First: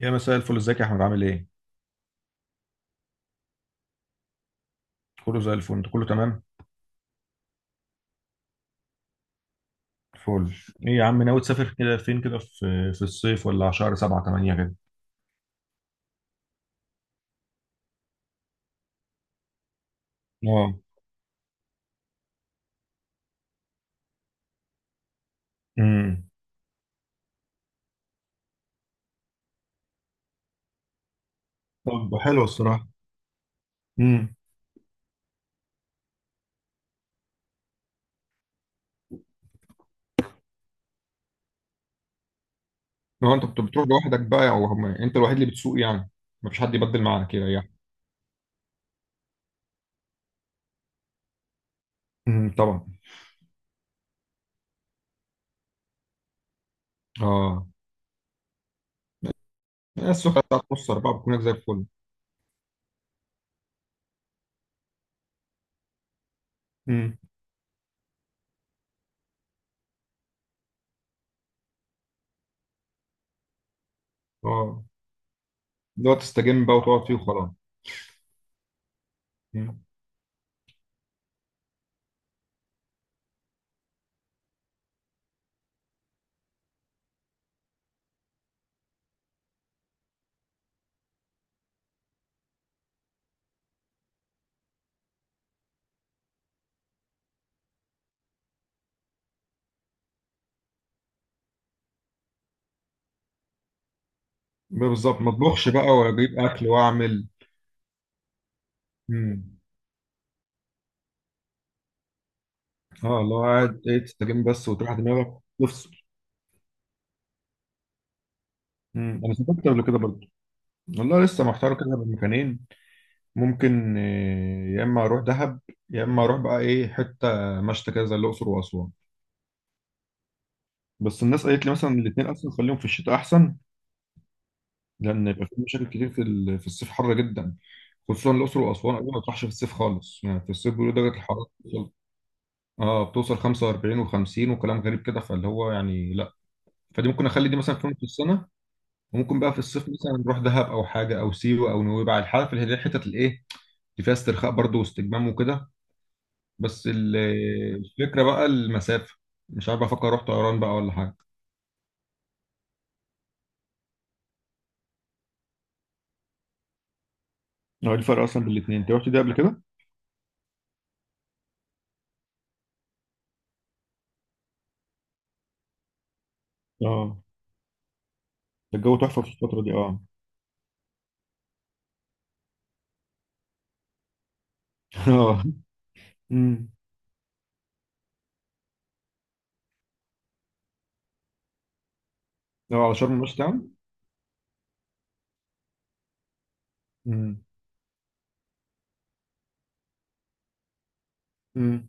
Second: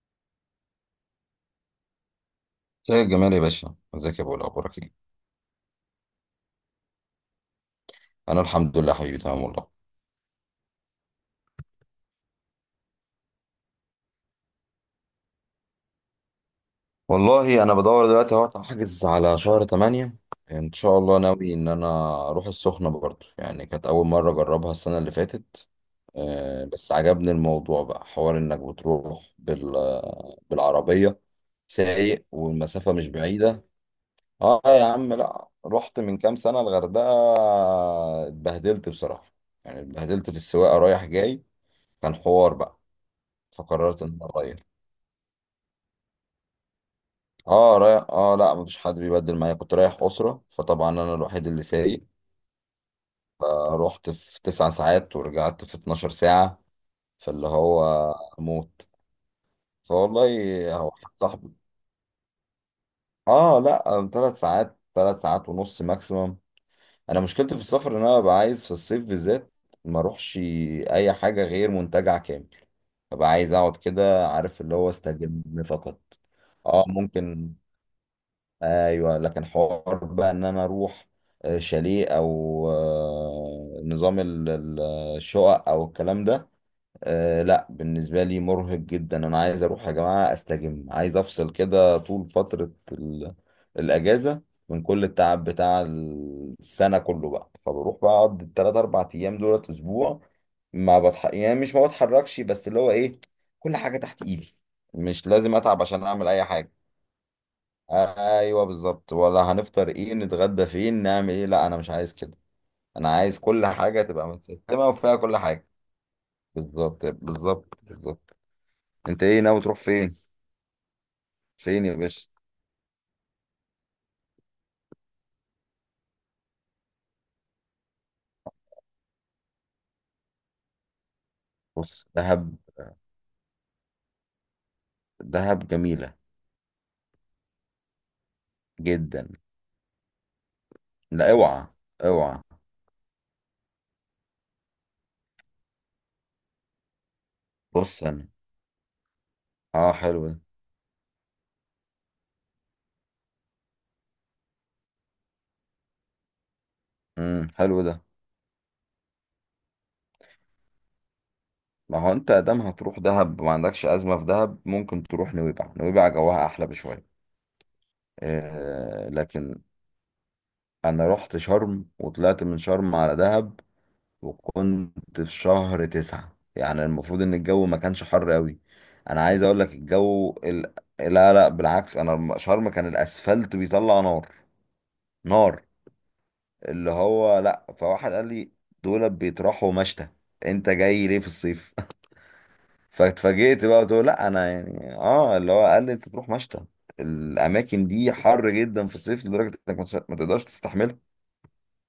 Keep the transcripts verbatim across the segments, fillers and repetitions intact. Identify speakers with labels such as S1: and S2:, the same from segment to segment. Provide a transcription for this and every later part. S1: يا مساء الفل، ازيك يا احمد؟ عامل ايه؟
S2: زي الجمال يا باشا، ازيك يا ابو؟ اخبارك ايه؟
S1: كله زي الفل، انت كله تمام؟
S2: انا الحمد لله حبيبي، تمام والله.
S1: فل. ايه يا عم، ناوي تسافر كده فين كده، في في الصيف ولا على شهر سبعة تمانية كده؟
S2: والله انا بدور دلوقتي اهو احجز على شهر تمانية. ان
S1: اه.
S2: شاء الله، ناوي ان انا اروح السخنه برضو، يعني كانت اول مره اجربها السنه اللي فاتت.
S1: امم
S2: آه، بس عجبني الموضوع بقى حوار انك بتروح بال بالعربيه
S1: طب
S2: سايق،
S1: حلو الصراحة.
S2: والمسافه مش بعيده.
S1: امم
S2: اه يا عم، لا، رحت من كام سنه الغردقه، اتبهدلت بصراحه، يعني اتبهدلت في السواقه رايح جاي، كان حوار بقى،
S1: لو انت بت- بتروح
S2: فقررت ان
S1: لوحدك
S2: انا
S1: بقى، او
S2: اغير.
S1: هم- انت الوحيد اللي بتسوق يعني؟ مفيش حد يبدل معاك كده يعني؟
S2: اه رايح، اه لا، مفيش حد بيبدل معايا، كنت رايح أسرة، فطبعا أنا الوحيد اللي سايق.
S1: امم طبعا.
S2: فروحت في تسع ساعات ورجعت في اتناشر ساعة. فاللي
S1: اه.
S2: هو موت،
S1: السوق بتاعت
S2: فوالله.
S1: نص
S2: هو حد
S1: اربعة بتكون هناك زي
S2: صاحبي.
S1: الفل.
S2: اه لا، ثلاث ساعات ثلاث ساعات ونص ماكسيمم.
S1: امم
S2: أنا مشكلتي في السفر إن أنا ببقى عايز في الصيف بالذات ما اروحش أي حاجة غير منتجع كامل. ببقى عايز أقعد كده، عارف، اللي
S1: اه،
S2: هو استجم فقط.
S1: اللي هو تستجم بقى
S2: اه
S1: وتقعد فيه وخلاص.
S2: ممكن. ايوه لكن
S1: مم.
S2: حوار بقى ان انا اروح آه، شاليه او آه، نظام ال- ال- الشقق او الكلام ده. آه، لا بالنسبه لي مرهق جدا، انا عايز اروح يا جماعه استجم، عايز افصل كده طول فتره ال- الاجازه من كل التعب بتاع السنه كله بقى. فبروح بقى اقعد الثلاث اربع ايام دولت اسبوع. ما بتح... يعني مش ما بتحركش، بس اللي هو ايه، كل حاجه تحت ايدي.
S1: بالظبط،
S2: مش
S1: ما
S2: لازم
S1: اطبخش
S2: اتعب
S1: بقى
S2: عشان
S1: ولا
S2: اعمل
S1: اجيب
S2: اي
S1: اكل
S2: حاجه.
S1: واعمل.
S2: ايوه بالظبط، ولا
S1: مم.
S2: هنفطر ايه، نتغدى فين، نعمل ايه، لا انا مش عايز كده. انا
S1: اه، اللي
S2: عايز
S1: هو
S2: كل
S1: قاعد ايه
S2: حاجه تبقى
S1: تستجم بس
S2: متسيستمه
S1: وتريح
S2: وفيها كل
S1: دماغك.
S2: حاجه. بالظبط، بالظبط، بالظبط.
S1: مم.
S2: انت
S1: انا
S2: ايه ناوي
S1: سافرت
S2: تروح
S1: قبل كده
S2: فين؟
S1: برضه. والله لسه محتار
S2: فين يا
S1: كده بين
S2: باشا؟
S1: مكانين. ممكن آه، يا اما اروح دهب، يا اما اروح بقى ايه حته مشتى كده زي الاقصر واسوان. بس الناس قالت لي مثلا
S2: بص
S1: الاثنين اصلا
S2: دهب.
S1: خليهم في الشتاء احسن، لان يبقى في
S2: دهب
S1: مشاكل كتير
S2: جميله
S1: في ال- في الصيف حر جدا، خصوصا الاقصر واسوان. قالوا ما
S2: جدا،
S1: تروحش في الصيف خالص، يعني في الصيف بيقولوا درجه
S2: لا
S1: الحراره
S2: اوعى،
S1: بتوصل
S2: اوعى.
S1: اه بتوصل خمسة واربعين و50 وكلام غريب كده، فاللي هو يعني لا. فدي ممكن اخلي دي مثلا في يوم في
S2: بص انا.
S1: السنه، وممكن بقى في الصيف
S2: اه
S1: مثلا
S2: حلو
S1: نروح
S2: ده.
S1: دهب او حاجه او سيوه او نويبع، الحاجه في اللي هي الحتت الايه دي فيها استرخاء برضه واستجمام وكده. بس ال-
S2: امم. حلو ده.
S1: الفكرة بقى المسافة، مش عارف افكر اروح طيران بقى ولا حاجة.
S2: ما هو انت ادام هتروح دهب، ما عندكش ازمه في دهب، ممكن تروح نويبع، نويبع جواها احلى بشويه.
S1: هو إيه الفرق اصلا بين الاثنين؟ انت رحت
S2: آه
S1: ده قبل
S2: لكن،
S1: كده؟
S2: انا رحت شرم وطلعت من شرم على دهب، وكنت في شهر تسعة، يعني
S1: اه،
S2: المفروض ان الجو ما كانش حر قوي.
S1: ده الجو
S2: انا
S1: تحفه في
S2: عايز اقول
S1: الفتره دي،
S2: لك
S1: اه.
S2: الجو ال... لا لا، بالعكس، انا لما- شرم كان الاسفلت بيطلع نار،
S1: اه.
S2: نار.
S1: امم
S2: اللي هو لا، فواحد قال لي دول بيطرحوا مشتى، انت جاي ليه في الصيف؟
S1: لو على شرم الناس
S2: فاتفاجئت
S1: تعمل.
S2: بقى بتقول لا انا، يعني اه، اللي هو قال لي انت تروح مشتى،
S1: امم
S2: الاماكن دي حر جدا في الصيف لدرجه انك ما تقدرش تستحملها.
S1: امم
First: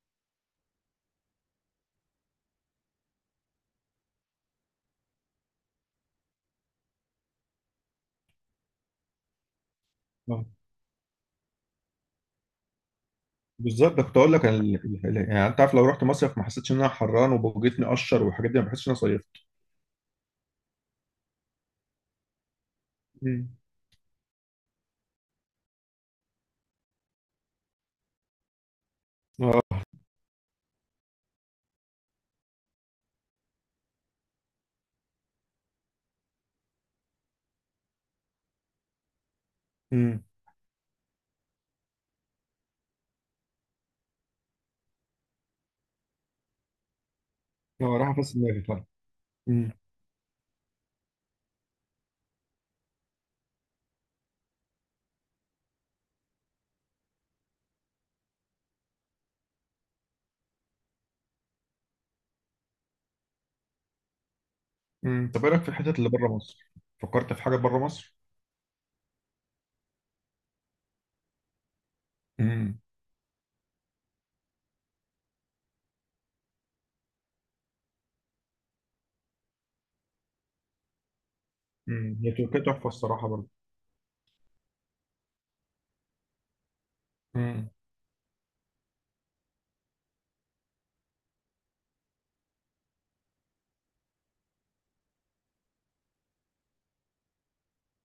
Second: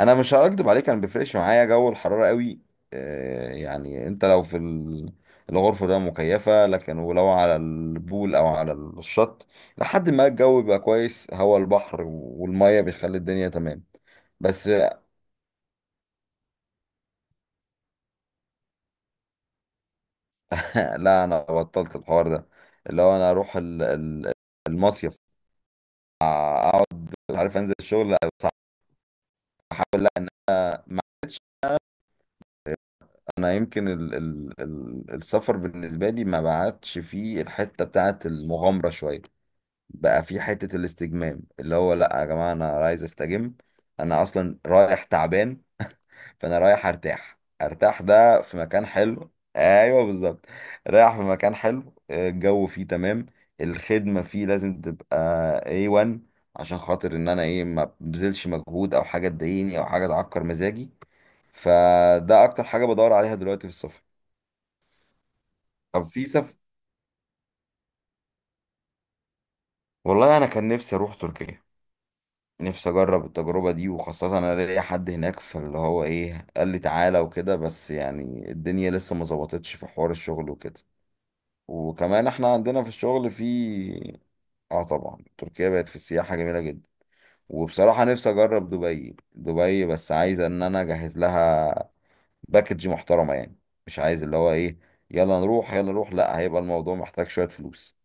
S2: انا مش هكدب عليك، انا ما بيفرقش معايا جو الحراره قوي. آه، يعني انت لو في ال- الغرفه ده مكيفه، لكن ولو على البول او على الشط لحد ما
S1: اه،
S2: الجو بيبقى كويس، هوا البحر والميه بيخلي الدنيا تمام.
S1: بالظبط. ده كنت اقول لك ال...
S2: بس.
S1: ال- ال- يعني انت عارف، لو رحت مصيف ما حسيتش ان انا حران وبوجتني قشر والحاجات دي، ما بحسش ان انا صيفت.
S2: لا انا بطلت الحوار ده. اللي هو انا
S1: امم
S2: اروح ال- ال- المصيف، اقعد مش عارف انزل الشغل.
S1: اه.
S2: احاول، لا انا ما عادش. انا يمكن ال ال ال السفر بالنسبه لي ما بعدش فيه الحته بتاعه المغامره شويه، بقى
S1: امم
S2: في حتة الاستجمام، اللي هو لا يا جماعة انا عايز استجم. انا اصلا رايح تعبان، فانا رايح ارتاح،
S1: اه،
S2: ارتاح
S1: راح افس
S2: ده في
S1: دماغي فعلا.
S2: مكان حلو،
S1: امم
S2: ايوه بالظبط. رايح في مكان حلو، آه، الجو فيه تمام، الخدمة فيه لازم تبقى اي وان عشان خاطر ان انا ايه ما ببذلش مجهود او حاجة تضايقني او حاجة تعكر مزاجي. فده اكتر حاجة بدور عليها دلوقتي في السفر.
S1: امم طب ايه رايك في الحتت
S2: طب
S1: اللي
S2: في
S1: بره
S2: سفر،
S1: مصر؟ فكرت في حاجه بره مصر؟
S2: والله انا كان نفسي اروح تركيا،
S1: امم
S2: نفسي اجرب التجربه دي، وخاصه انا ليا حد هناك، فاللي هو ايه، قال لي تعالى وكده، بس يعني الدنيا لسه ما ظبطتش في حوار الشغل وكده،
S1: مم.
S2: وكمان
S1: هي
S2: احنا
S1: تركيا
S2: عندنا
S1: تحفه
S2: في
S1: الصراحه
S2: الشغل في.
S1: برضه.
S2: اه طبعا، تركيا بقت في السياحه جميله جدا.
S1: امم
S2: وبصراحه نفسي اجرب دبي، دبي بس عايز ان انا اجهز لها باكج محترمه يعني، مش عايز اللي هو ايه يلا نروح، يلا نروح، لا هيبقى الموضوع محتاج شويه فلوس.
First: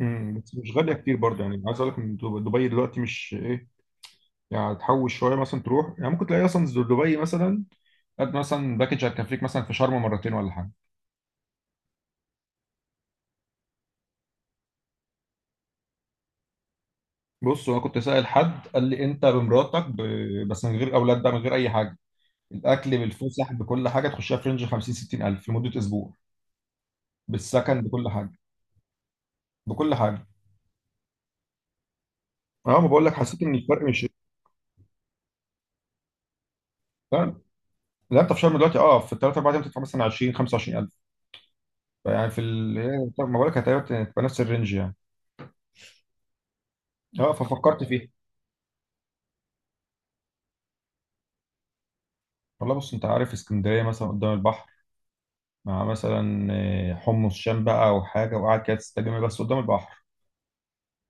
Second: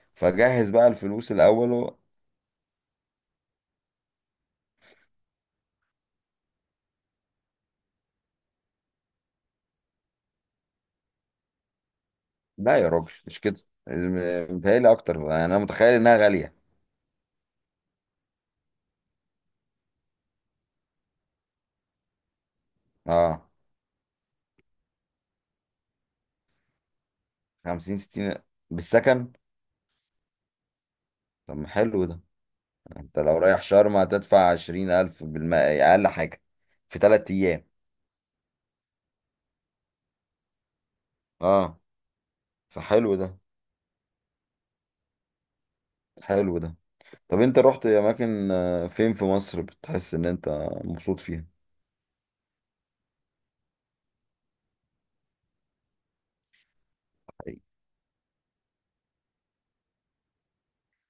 S1: امم بس
S2: فجهز
S1: مش
S2: بقى
S1: غاليه كتير
S2: الفلوس
S1: برضه، يعني عايز اقول
S2: الاول.
S1: لك ان دب- دبي دلوقتي مش ايه. يعني تحوش شويه مثلا تروح، يعني ممكن تلاقي اصلا دبي مثلا قد مثلا باكج هتكفيك مثلا في شرم مرتين ولا حاجه.
S2: لا يا راجل مش كده، الم- متهيألي أكتر يعني، أنا متخيل إنها غالية.
S1: بص انا كنت سائل حد قال لي، انت بمراتك ب... بس من غير اولاد بقى، من غير اي حاجه، الاكل
S2: أه،
S1: بالفسح بكل حاجه تخشها، في رينج خمسين ستين الف في مده اسبوع بالسكن
S2: خمسين
S1: بكل حاجه،
S2: ستين، بالسكن.
S1: بكل حاجه.
S2: طب ما حلو ده.
S1: اه، ما بقول لك،
S2: أنت لو
S1: حسيت ان
S2: رايح
S1: الفرق
S2: شرم
S1: مش.
S2: هتدفع عشرين ألف بالمائة أقل حاجة في تلات
S1: لا
S2: أيام
S1: لا، انت في شرم دلوقتي اه في تلات اربع ايام تدفع مثلا عشرين خمسة وعشرين الف.
S2: أه،
S1: يعني في ال... هي-
S2: فحلو
S1: طب ما
S2: ده،
S1: بقولك، هتبقى هتبقى نفس الرينج يعني.
S2: حلو ده.
S1: اه،
S2: طب أنت
S1: ففكرت
S2: رحت
S1: فيها.
S2: أماكن، آه، فين في مصر بتحس إن أنت مبسوط فيها؟
S1: والله بص، انت عارف اسكندريه مثلا قدام البحر مع مثلا آه، حمص
S2: حقيقي.
S1: شام بقى او حاجه، وقاعد كده تستجم بس قدام البحر،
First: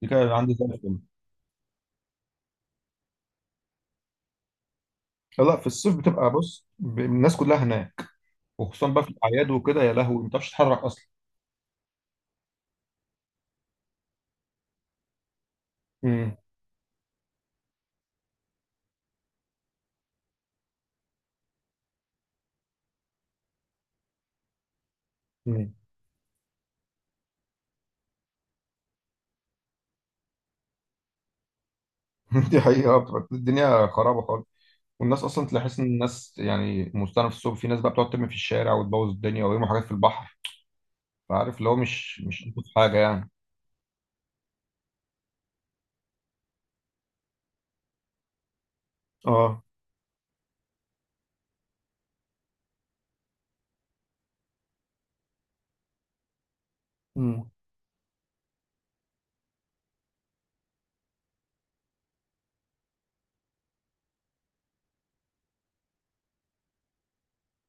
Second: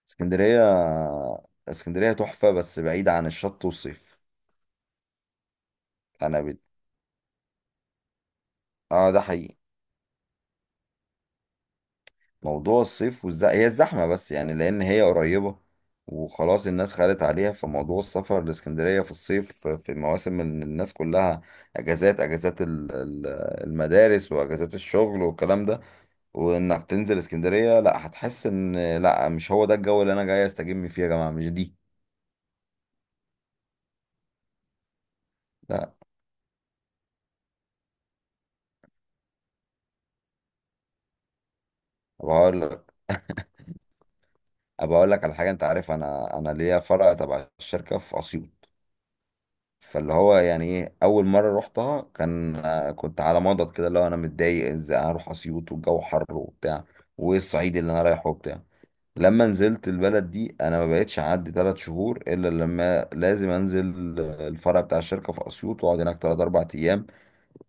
S1: دي كده عندي
S2: اسكندرية.
S1: زي الفل.
S2: اسكندرية تحفة بس بعيدة عن الشط والصيف.
S1: لا لا، في الصيف بتبقى،
S2: أنا بد...
S1: بص ب- الناس كلها هناك، وخصوصا بقى في
S2: أه، ده
S1: الاعياد
S2: حقيقي.
S1: وكده، يا لهوي ما بتعرفش تتحرك اصلا.
S2: موضوع الصيف والز... هي الزحمة بس يعني، لأن هي قريبة
S1: امم
S2: وخلاص الناس خدت عليها، فموضوع السفر لإسكندرية في الصيف في مواسم ال- الناس كلها أجازات، أجازات ال- ال- المدارس وأجازات الشغل والكلام
S1: امم
S2: ده، وإنك تنزل إسكندرية لا، هتحس إن لا مش هو ده الجو اللي أنا جاي أستجم فيه يا جماعة، مش دي
S1: دي حقيقه، بتبقى الدنيا خرابه خالص. والناس اصلا تحس ان
S2: لا.
S1: الناس، يعني مستنى في الصبح، في ناس بقى بتقعد ترمي في الشارع وتبوظ الدنيا ويرموا حاجات في البحر، فعارف اللي هو مش
S2: أبقى
S1: مش
S2: أقول
S1: ألطف
S2: لك
S1: حاجه يعني.
S2: أبقى أقول لك على حاجة، أنت عارف أنا أنا ليا فرع تبع الشركة في أسيوط.
S1: اه.
S2: فاللي هو يعني ايه، اول مره رحتها كان، آه، كنت على مضض كده، اللي هو انا متضايق ازاي هروح اسيوط والجو حر وبتاع، وايه
S1: امم
S2: الصعيد اللي انا رايحه وبتاع. لما نزلت البلد دي انا ما بقتش اعدي ثلاث شهور الا لما لازم انزل آه، الفرع بتاع الشركه في اسيوط، واقعد هناك ثلاث اربع ايام.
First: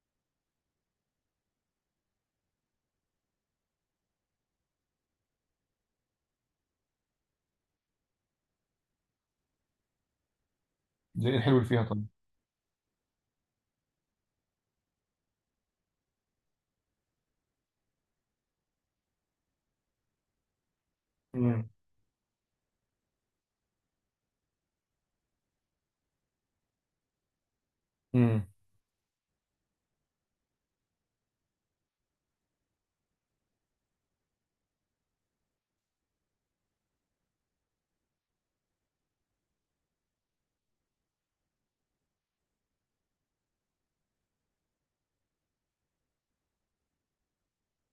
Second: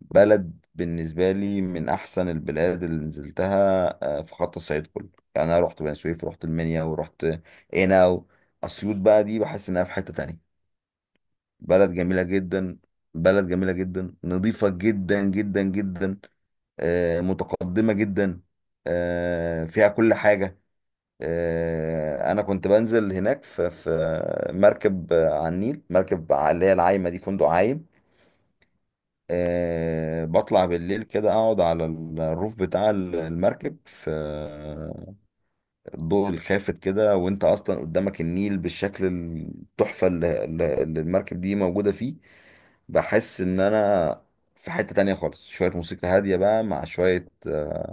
S2: بلد بالنسبه لي من احسن البلاد اللي نزلتها آه، في خط الصعيد كله. يعني انا رحت بني سويف، رحت المنيا، ورحت هنا. اسيوط بقى دي بحس انها في حته تانية.
S1: زي ايه الحلو اللي فيها
S2: بلد
S1: طيب؟
S2: جميلة جدا. بلد جميلة جدا، نظيفة جدا جدا جدا، آه، متقدمة جدا، آه، فيها كل حاجة.
S1: امم
S2: آه، أنا كنت بنزل هناك في في مركب آه، على النيل، مركب على- اللي هي العايمة دي، فندق عايم.
S1: امم
S2: آه، بطلع بالليل كده، أقعد على الروف بتاع المركب في آه، الضوء الخافت كده، وأنت أصلا قدامك النيل بالشكل التحفة اللي اللي- اللي المركب دي موجودة فيه. بحس ان انا في حتة تانية خالص، شوية موسيقى هادية بقى مع شوية آه،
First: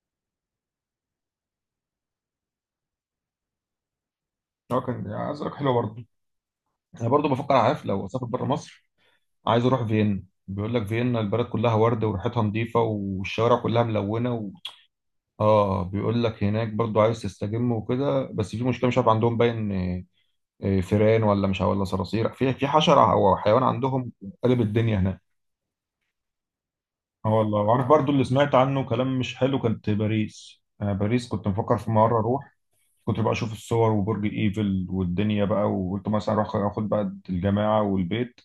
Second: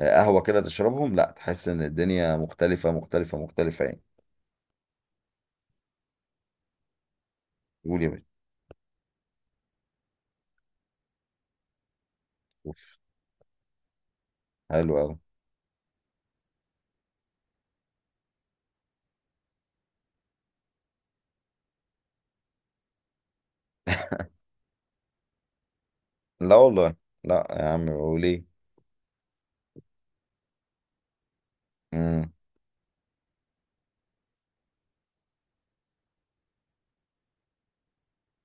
S2: قهوة كده تشربهم، لا تحس ان الدنيا مختلفة، مختلفة، مختلفة يعني.
S1: اه، كان عايز اقول لك حلوه برضه. انا برضه بفكر، عارف،
S2: قول
S1: لو
S2: يا
S1: اسافر
S2: باشا.
S1: بره مصر عايز اروح فيينا. بيقول لك فيينا البلد كلها ورد وريحتها
S2: قول.
S1: نظيفه والشوارع كلها ملونه و...
S2: حلو أوي.
S1: اه، بيقول لك هناك برضه عايز تستجم وكده، بس في مشكله مش عارف عندهم باين آه، آه، فيران، ولا مش عارف- ولا صراصير، في في حشره او حيوان عندهم، قلب الدنيا هناك.
S2: لا والله،
S1: اه
S2: لا
S1: والله،
S2: يا
S1: وعارف
S2: عم
S1: برضه اللي
S2: وليه.
S1: سمعت عنه كلام مش حلو كانت باريس. انا باريس كنت مفكر في مره
S2: امم.
S1: اروح، كنت بقى اشوف الصور وبرج ايفل والدنيا بقى، وقلت مثلا اروح اخد بقى الجماعه والبيت،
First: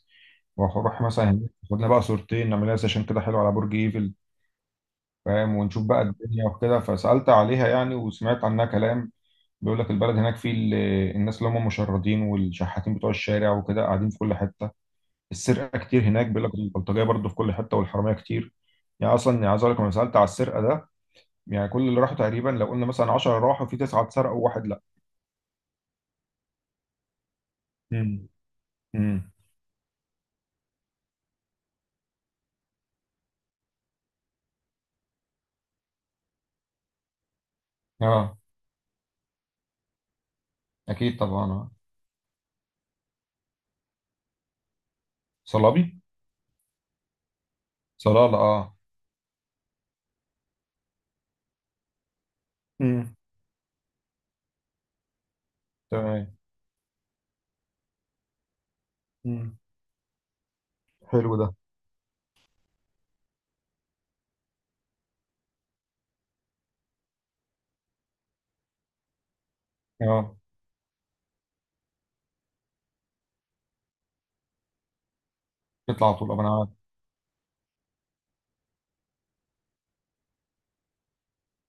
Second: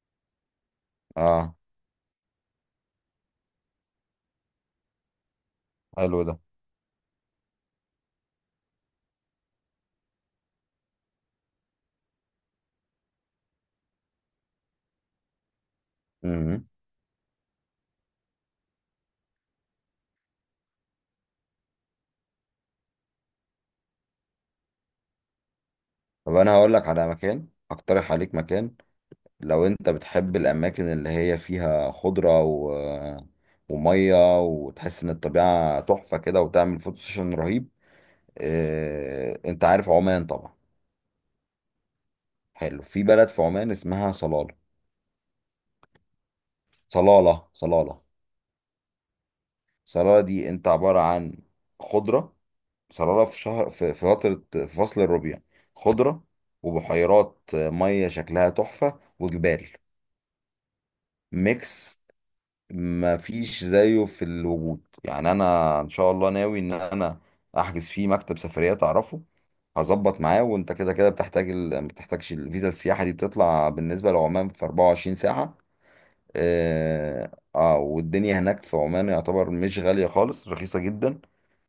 S1: واروح مثلا هناك
S2: اه
S1: خدنا بقى صورتين نعملها سيشن كده حلو على برج ايفل، فاهم، ونشوف بقى
S2: حلو ده.
S1: الدنيا وكده. فسالت عليها يعني وسمعت عنها كلام. بيقول لك البلد هناك فيه ال- الناس اللي هم المشردين والشحاتين بتوع الشارع وكده قاعدين في كل حته، السرقه كتير هناك، بيقول لك
S2: امم.
S1: البلطجيه برضه في كل حته والحراميه كتير. يعني اصلا، يعني عايز اقول لك لما سالت على السرقه ده، يعني كل اللي راحوا تقريبا لو قلنا مثلا عشرة راحوا في تسعه اتسرقوا وواحد لا.
S2: طب انا هقول لك على مكان، اقترح
S1: امم
S2: عليك مكان،
S1: امم
S2: لو انت بتحب الاماكن اللي هي فيها خضرة و... آه، ومية، وتحس ان الطبيعة تحفة كده، وتعمل فوتو سيشن رهيب.
S1: اه،
S2: آه، انت عارف عمان طبعا.
S1: اكيد طبعا. آه.
S2: حلو، في بلد في عمان اسمها صلالة.
S1: صلابي
S2: صلالة، صلالة.
S1: صلالة اه.
S2: صلالة دي انت عبارة عن خضرة.
S1: امم
S2: صلالة في شهر، في في فترة، في فصل الربيع، خضرة
S1: تمام.
S2: وبحيرات مية شكلها تحفة
S1: امم
S2: وجبال،
S1: حلو ده.
S2: ميكس ما فيش زيه في الوجود، يعني انا ان شاء الله ناوي ان انا احجز فيه. مكتب سفريات اعرفه، هظبط
S1: اه،
S2: معاه. وانت كده كده بتحتاج ال... ما بتحتاجش الفيزا، السياحة دي بتطلع بالنسبة لعمان في اربعة وعشرين ساعة.
S1: بيطلع على طول، أبقى انا عارف.
S2: اه، آه، والدنيا هناك في عمان يعتبر مش غالية خالص، رخيصة جدا.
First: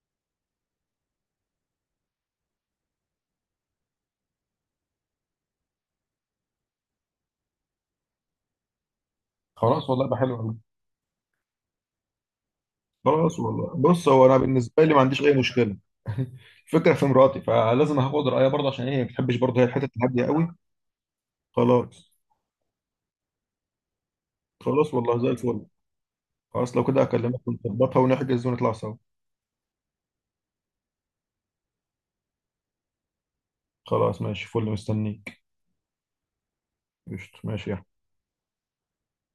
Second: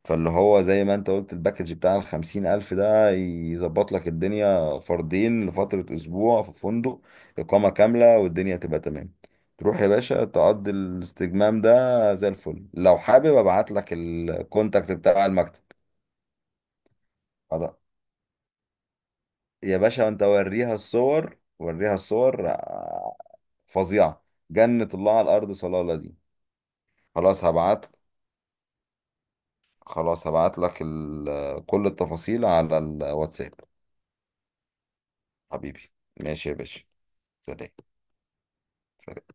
S2: فاللي هو زي ما انت قلت الباكج بتاع الخمسين ألف ده يظبط لك الدنيا فردين لفترة أسبوع في فندق إقامة كاملة، والدنيا تبقى تمام. تروح يا
S1: خلاص والله، يبقى
S2: باشا
S1: حلو قوي.
S2: تقضي الاستجمام ده زي الفل، لو حابب
S1: خلاص
S2: ابعت
S1: والله،
S2: لك
S1: بص هو انا بالنسبه
S2: الكونتاكت
S1: لي ما عنديش
S2: بتاع
S1: اي
S2: المكتب.
S1: مشكله. الفكره في مراتي،
S2: خلاص.
S1: فلازم هاخد رايها برضه، عشان هي ما بتحبش برضه، هي
S2: يا
S1: الحته
S2: باشا انت
S1: الهاديه قوي.
S2: وريها الصور، وريها
S1: خلاص.
S2: الصور، آه، فظيعة، جنة
S1: خلاص،
S2: الله
S1: والله
S2: على
S1: زي
S2: الأرض
S1: الفل.
S2: صلالة دي.
S1: خلاص لو كده اكلمك
S2: خلاص هبعت،
S1: ونظبطها ونحجز ونطلع سوا.
S2: خلاص هبعت لك ال- كل التفاصيل على الواتساب.
S1: خلاص ماشي، فل، مستنيك.
S2: حبيبي. ماشي يا باشا.
S1: قشطة، ماشي
S2: سلام.
S1: يا
S2: سلام.